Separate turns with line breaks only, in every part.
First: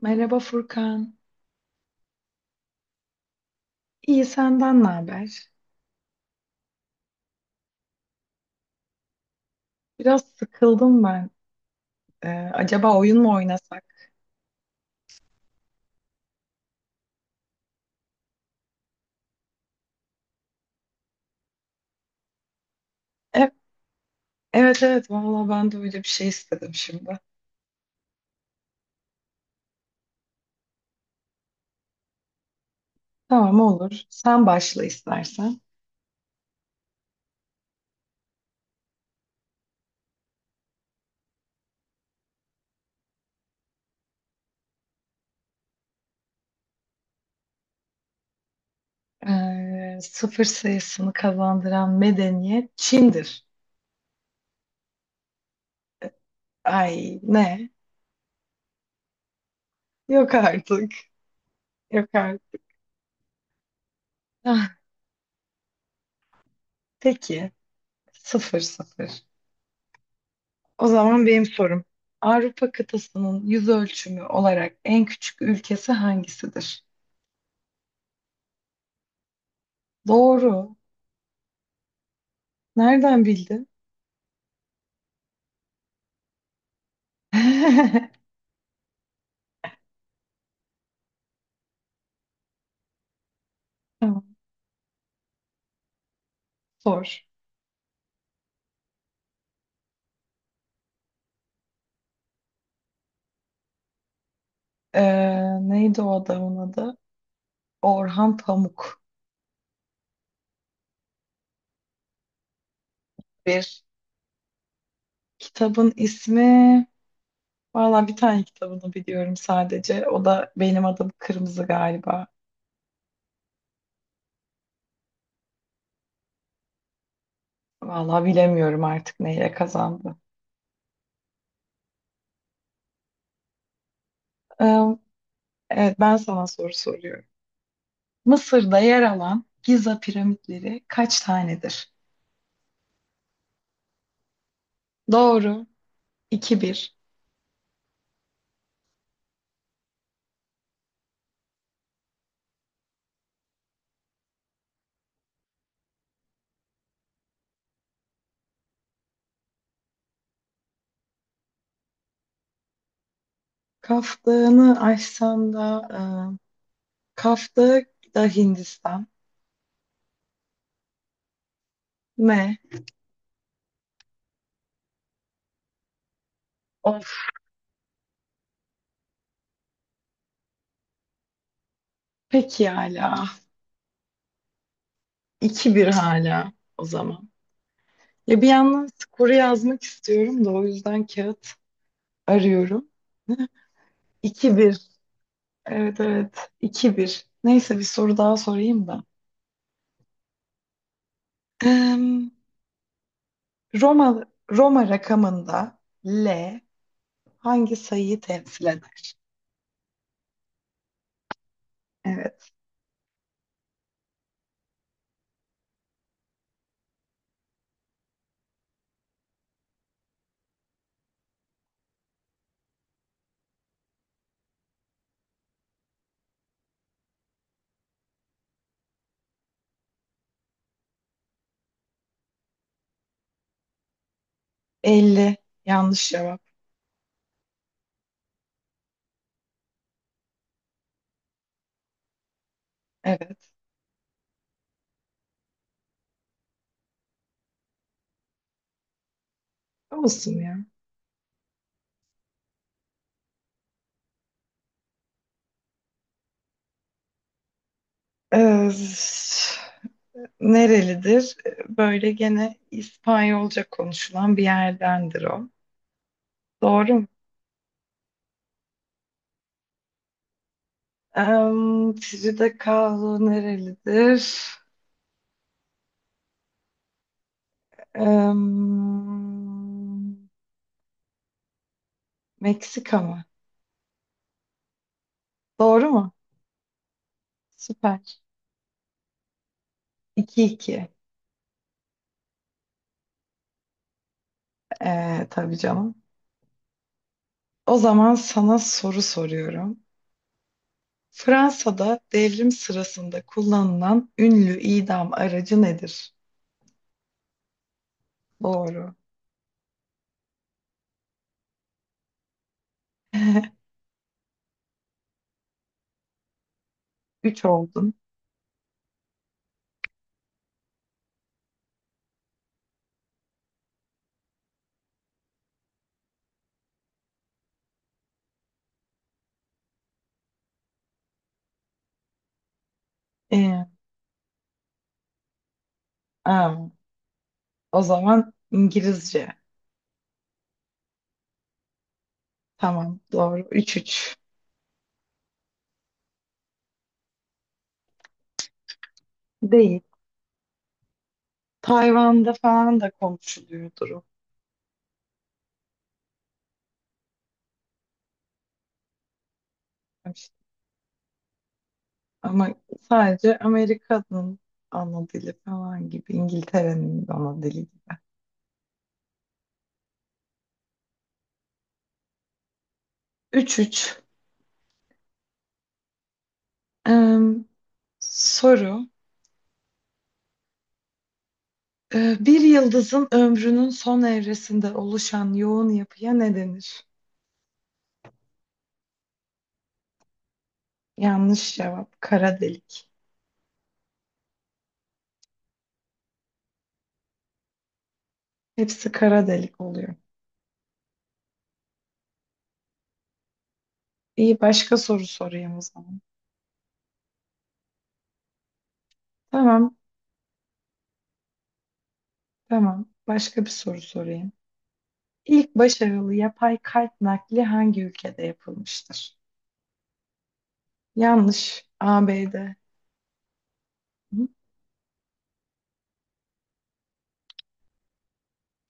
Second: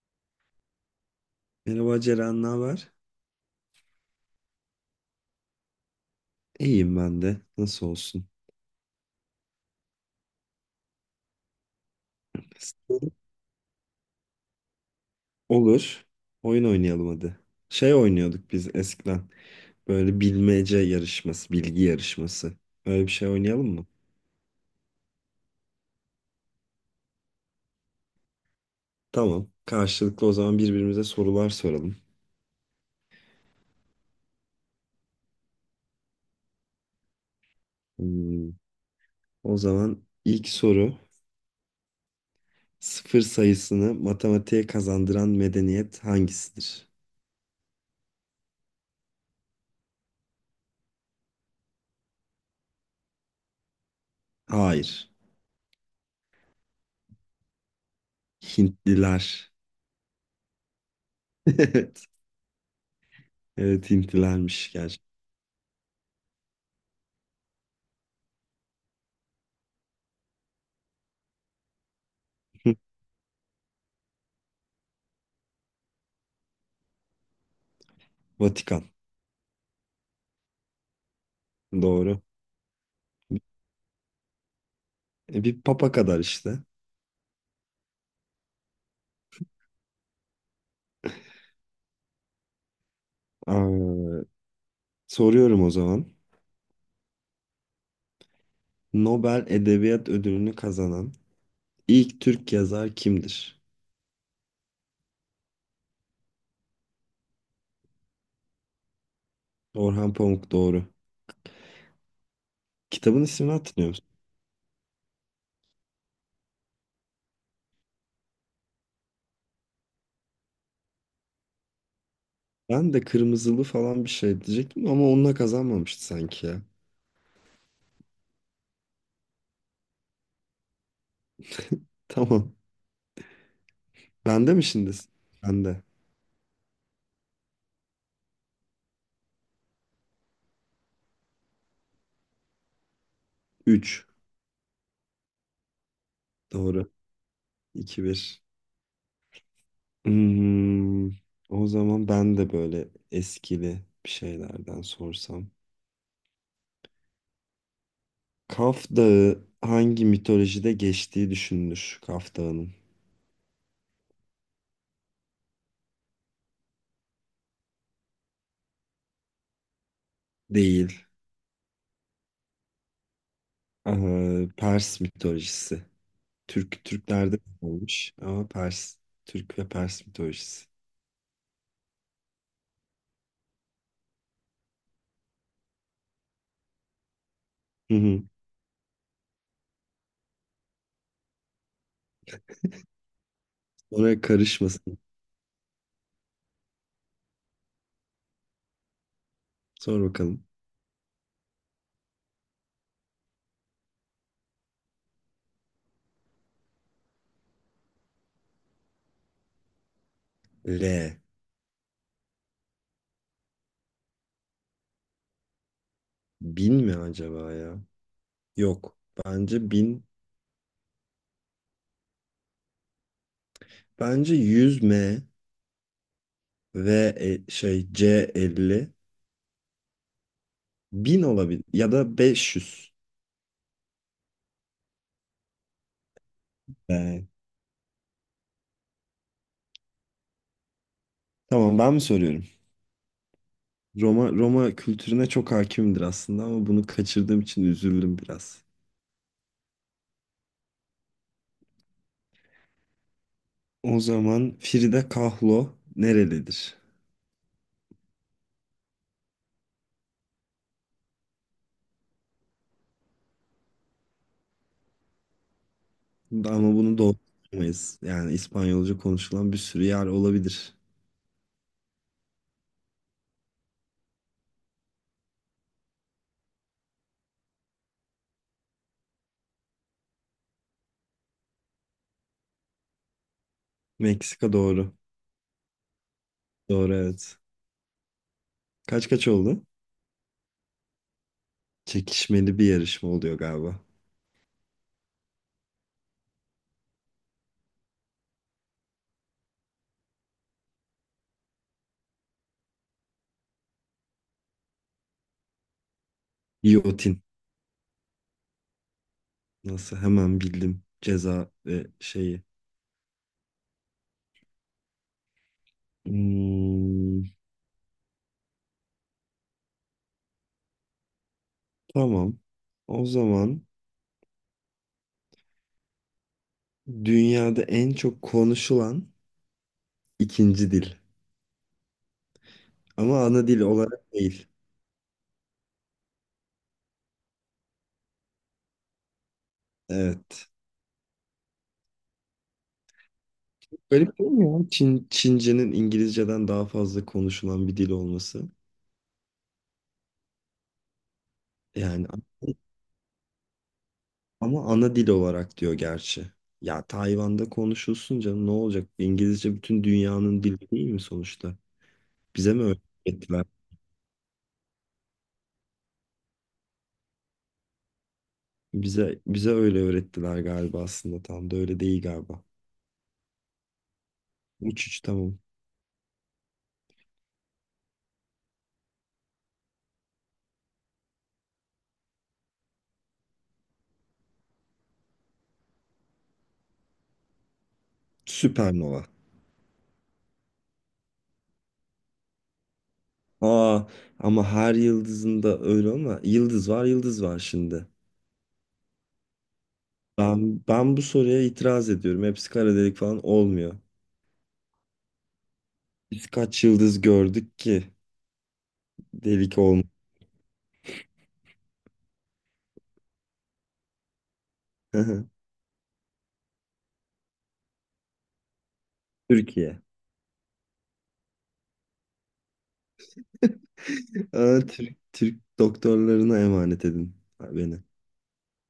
Merhaba Furkan.
Merhaba Ceren, ne haber?
İyi senden ne haber?
İyiyim ben de. Nasıl olsun?
Biraz sıkıldım ben. Ee, acaba oyun mu oynasak?
Olur. Oyun oynayalım hadi. Şey oynuyorduk biz eskiden. Böyle bilmece yarışması, bilgi yarışması. Öyle bir şey
E-
oynayalım mı?
evet evet valla ben de öyle bir şey istedim şimdi.
Tamam. Karşılıklı o zaman birbirimize sorular soralım.
Tamam olur. Sen başla istersen.
Hmm, O zaman ilk soru. Sıfır sayısını matematiğe kazandıran medeniyet hangisidir?
Sıfır sayısını kazandıran medeniyet Çin'dir.
Hayır.
Ay ne?
Hintliler.
Yok artık.
Evet.
Yok artık.
Evet Hintlilermiş
Ah,
gerçekten.
peki. 0-0. O zaman benim sorum. Avrupa kıtasının yüz ölçümü olarak en küçük ülkesi hangisidir?
Vatikan.
Doğru.
Doğru.
Nereden bildin?
Bir papa kadar işte. Aa,
Tamam.
soruyorum o zaman.
Sor.
Nobel Edebiyat Ödülü'nü kazanan ilk Türk yazar kimdir?
Ee, neydi o adamın adı? Orhan Pamuk.
Orhan Pamuk doğru. Kitabın ismini
Bir
hatırlıyor musun?
kitabın ismi. Valla bir tane kitabını biliyorum sadece. O da benim adım Kırmızı galiba.
Ben de Kırmızılı falan bir şey diyecektim ama onunla kazanmamıştı sanki ya.
Valla bilemiyorum artık neyle kazandı.
Tamam. Bende mi
Ee,
şimdi? Bende.
evet ben sana soru soruyorum. Mısır'da yer alan Giza piramitleri kaç tanedir?
3.
Doğru. 2
Doğru.
bir.
2-1. Hmm, O zaman ben de böyle eskili bir şeylerden sorsam. Kaf Dağı hangi mitolojide geçtiği düşünülür, Kaf Dağı'nın?
Kaf Dağı'nı aşsan da Kaf Dağı da Hindistan.
Değil.
Ne?
Pers mitolojisi.
Of,
Türklerde olmuş ama Pers. Türk ve Pers mitolojisi.
peki hala. 2-1 hala o zaman.
Hı hı.
Ya bir yandan skoru yazmak istiyorum da o yüzden kağıt arıyorum.
Oraya
2-1.
karışmasın.
Evet, evet. 2-1. Neyse, bir soru daha sorayım da.
Sor bakalım.
Em, Roma rakamında L hangi sayıyı temsil eder?
L.
Evet.
Bin mi acaba ya? Yok. Bence bin. Bence 100 M ve şey, C 50. Bin olabilir. Ya da 500.
Elli. Yanlış cevap.
Ee, Tamam, ben mi soruyorum?
Evet.
Roma kültürüne çok hakimdir aslında ama bunu kaçırdığım için üzüldüm biraz.
Olsun ya.
O zaman Frida Kahlo nerelidir?
Ee, Nerelidir? Böyle gene İspanyolca konuşulan bir yerdendir o.
Ama
Doğru
bunu
mu?
doğru bilemeyiz. Yani İspanyolca konuşulan bir sürü yer olabilir.
Frida Kahlo nerelidir? Em, Meksika mı?
Meksika doğru.
Doğru mu?
Doğru, evet.
Süper.
Kaç kaç oldu?
2-2.
Çekişmeli bir yarışma oluyor galiba.
Tabii canım. O zaman sana soru soruyorum. Fransa'da devrim sırasında kullanılan ünlü idam aracı nedir?
Giyotin.
Doğru.
Nasıl hemen bildim ceza ve şeyi. Hmm,
Üç oldun.
tamam. O zaman dünyada en çok konuşulan ikinci dil. Ama ana dil
Ee,
olarak değil.
aa. O zaman İngilizce.
Evet.
Tamam doğru. 3-3.
Garip değil mi ya? Çince'nin İngilizce'den daha fazla konuşulan bir dil olması.
Değil.
Yani
Tayvan'da falan da konuşuluyordur o.
ama ana dil olarak diyor gerçi. Ya Tayvan'da konuşulsun canım, ne olacak? İngilizce bütün
İşte,
dünyanın dili değil mi sonuçta? Bize
ama
mi
sadece
öğrettiler?
Amerika'nın ana dili falan gibi. İngiltere'nin ana dili gibi.
Bize öyle öğrettiler galiba, aslında tam da öyle değil galiba.
3-3.
3-3, tamam.
Ee, soru. Bir yıldızın ömrünün son evresinde oluşan yoğun yapıya ne denir?
Süpernova.
Yanlış cevap. Kara delik.
Aa, ama her yıldızında öyle ama yıldız var, yıldız var şimdi.
Hepsi kara delik oluyor.
Ben bu soruya itiraz ediyorum. Hepsi kara delik falan olmuyor.
İyi başka soru sorayım o zaman.
Biz kaç yıldız gördük ki delik
Tamam,
olmuyor.
tamam. Başka bir soru sorayım. İlk başarılı yapay kalp nakli hangi ülkede yapılmıştır?
Türkiye.
Yanlış. ABD. Hı?
Aa, Türk, Türk doktorlarına emanet edin beni.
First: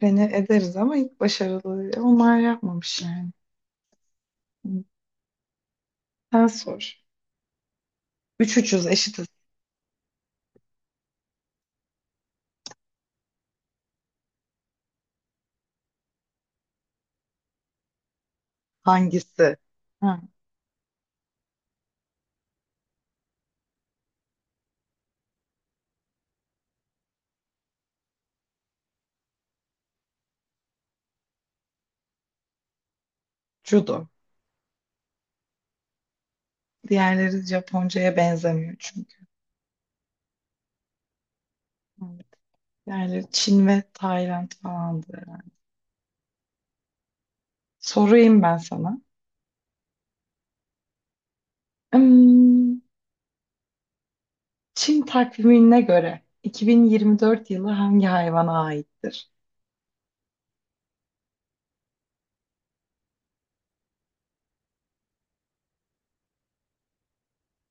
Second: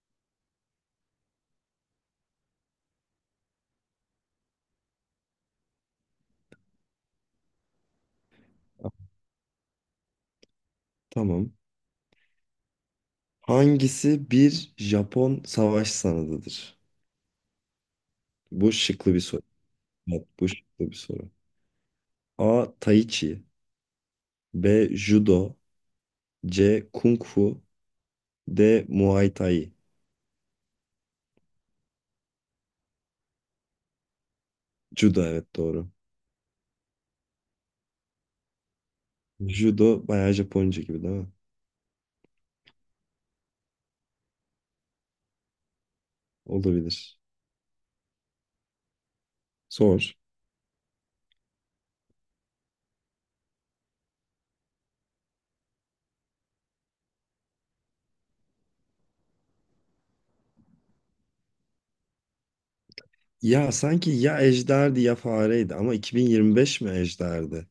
Beni ederiz ama ilk başarılı onlar yapmamış yani. Hı. Sen sor. Üç ucuz eşitiz.
Tamam. Hangisi bir Japon savaş sanatıdır? Bu şıklı bir soru.
Hangisi? Ha,
Evet, bu şıklı bir soru. A. Tai Chi, B. Judo, C. Kung Fu, D. Muay Thai.
judo.
Judo, evet, doğru.
Diğerleri Japonca'ya benzemiyor çünkü.
Judo bayağı Japonca gibi değil mi?
Evet. Diğerleri Çin ve Tayland falandı herhalde.
Olabilir.
Sorayım ben sana.
Sor.
Hmm, Çin takvimine göre 2024 yılı hangi hayvana aittir?
Ya sanki ya ejderdi ya fareydi ama 2025 mi ejderdi?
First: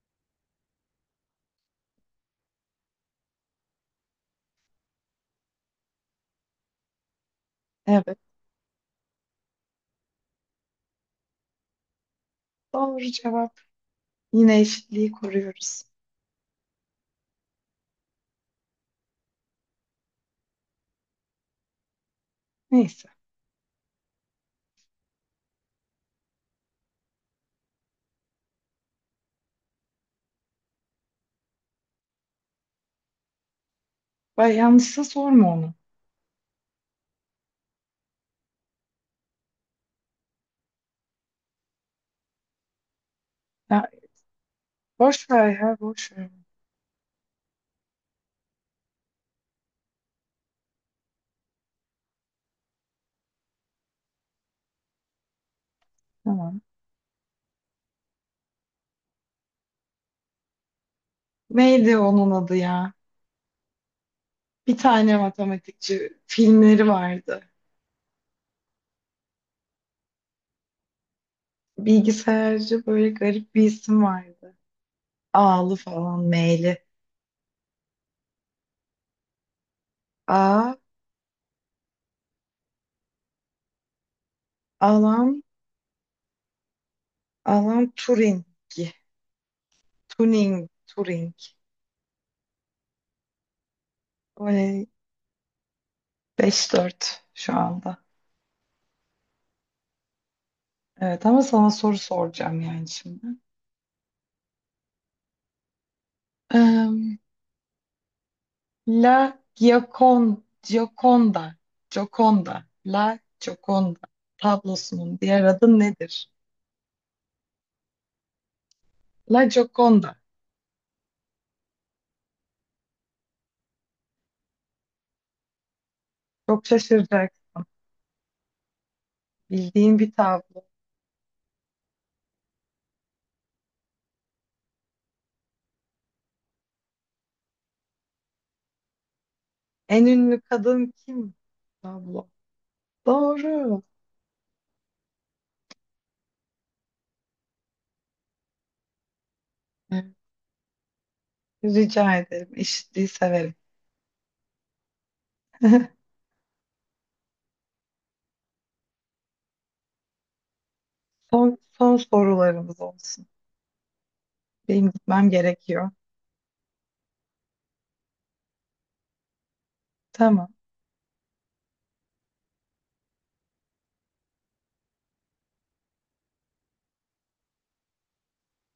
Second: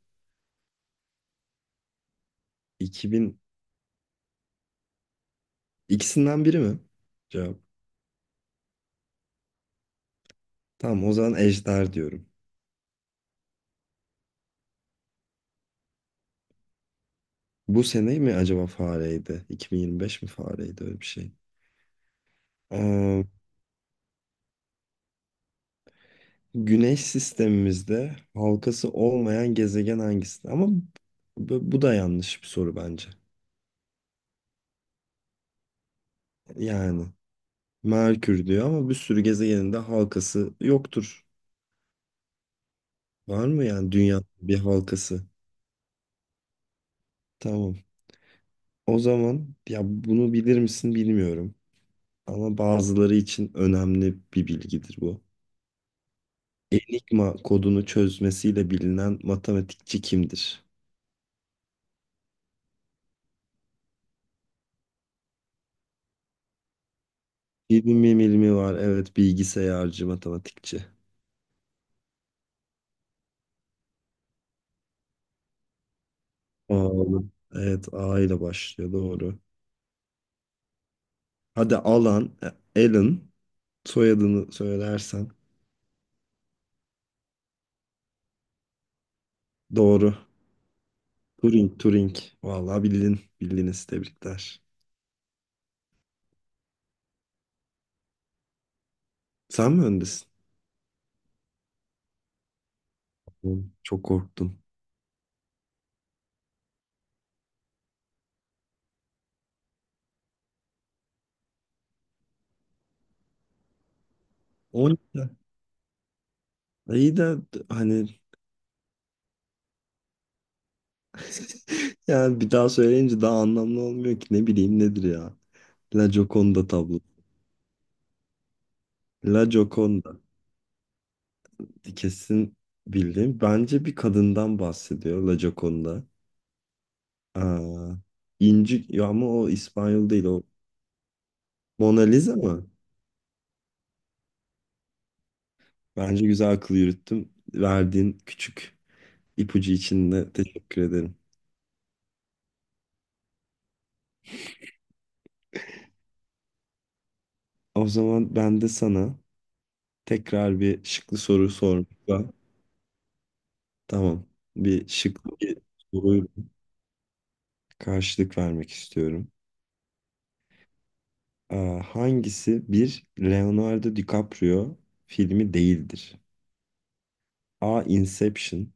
2000, ikisinden biri mi? Cevap.
Evet,
Tamam, o zaman ejder diyorum.
doğru cevap. Yine eşitliği koruyoruz.
Bu sene mi acaba fareydi? 2025 mi fareydi, öyle bir şey.
Neyse.
Ee, Güneş sistemimizde halkası olmayan gezegen hangisi? Ama bu da yanlış bir soru bence.
Bay yanlışsa sorma onu.
Yani Merkür diyor ama bir sürü gezegenin de halkası yoktur. Var mı
Ya,
yani dünyanın bir halkası?
boş ver ya, boş ver.
Tamam. O zaman ya bunu bilir misin bilmiyorum ama bazıları için önemli bir bilgidir bu.
Tamam.
Enigma kodunu çözmesiyle bilinen matematikçi kimdir?
Neydi onun adı ya? Bir tane matematikçi filmleri vardı.
Hilmi Milmi var. Evet, bilgisayarcı matematikçi.
Bilgisayarcı böyle garip bir isim vardı. Ağlı falan meyli.
Oğlum. Evet, A ile başlıyor, doğru.
A,
Hadi Alan, Alan, soyadını söylersen
Alan, Alan Turing.
doğru.
Turing, Turing.
Turing, Turing. Vallahi bildin. Bildiniz, tebrikler.
Böyle 5-4 şu anda.
Sen mi öndesin?
Evet ama sana soru soracağım yani şimdi.
Oğlum, çok korktum.
Eee, La Giacon, Gioconda, Gioconda, La Gioconda tablosunun
12.
diğer adı nedir?
İyi de hani,
La Gioconda.
yani bir daha söyleyince daha anlamlı olmuyor ki. Ne bileyim nedir ya. La
Çok
Gioconda tablo.
şaşıracaksın.
La
Bildiğin bir
Gioconda.
tablo.
Kesin bildim. Bence bir kadından bahsediyor La Gioconda. Aa, İnci ya, ama o
En
İspanyol değil
ünlü
o.
kadın kim?
Mona
Tablo.
Lisa mı?
Doğru.
Bence güzel akıl yürüttüm. Verdiğin küçük ipucu için
Evet,
de teşekkür ederim.
rica ederim. Eşitliği severim.
O zaman ben de sana tekrar bir şıklı soru
Son, son
sormakla,
sorularımız olsun.
tamam. Bir
Benim gitmem
şıklı bir
gerekiyor.
soruyu karşılık vermek istiyorum.
Tamam.
Ee, Hangisi bir Leonardo DiCaprio filmi değildir? A. Inception,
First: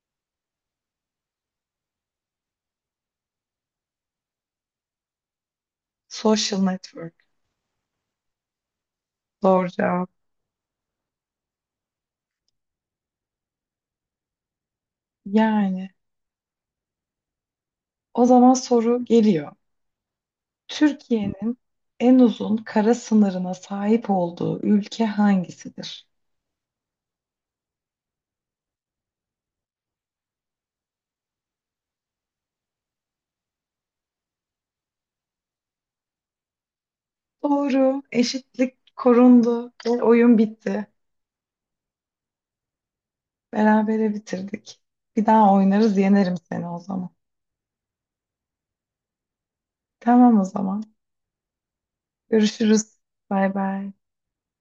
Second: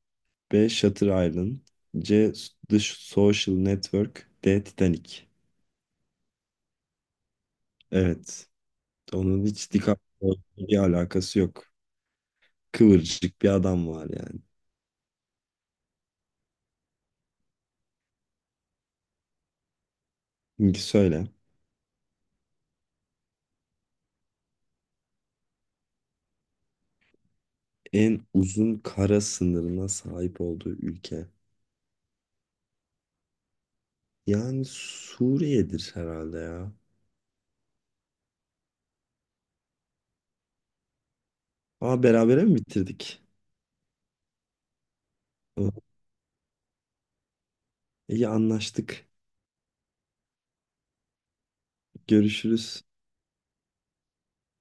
B. Shutter Island, C. The Social Network, D. Titanic.
Social network.
Evet. Onun
Doğru
hiç
cevap.
DiCaprio bir alakası yok. Kıvırcık bir adam var yani.
Yani. O zaman soru geliyor.
Şimdi söyle.
Türkiye'nin en uzun kara sınırına sahip olduğu ülke hangisidir?
En uzun kara sınırına sahip olduğu ülke. Yani Suriye'dir herhalde ya.
Doğru, eşitlik korundu ve oyun bitti.
Aa, berabere mi bitirdik?
Berabere bitirdik. Bir daha
Oh,
oynarız, yenerim seni o zaman.
İyi anlaştık.
Tamam o zaman.
Görüşürüz.
Görüşürüz. Bay bay.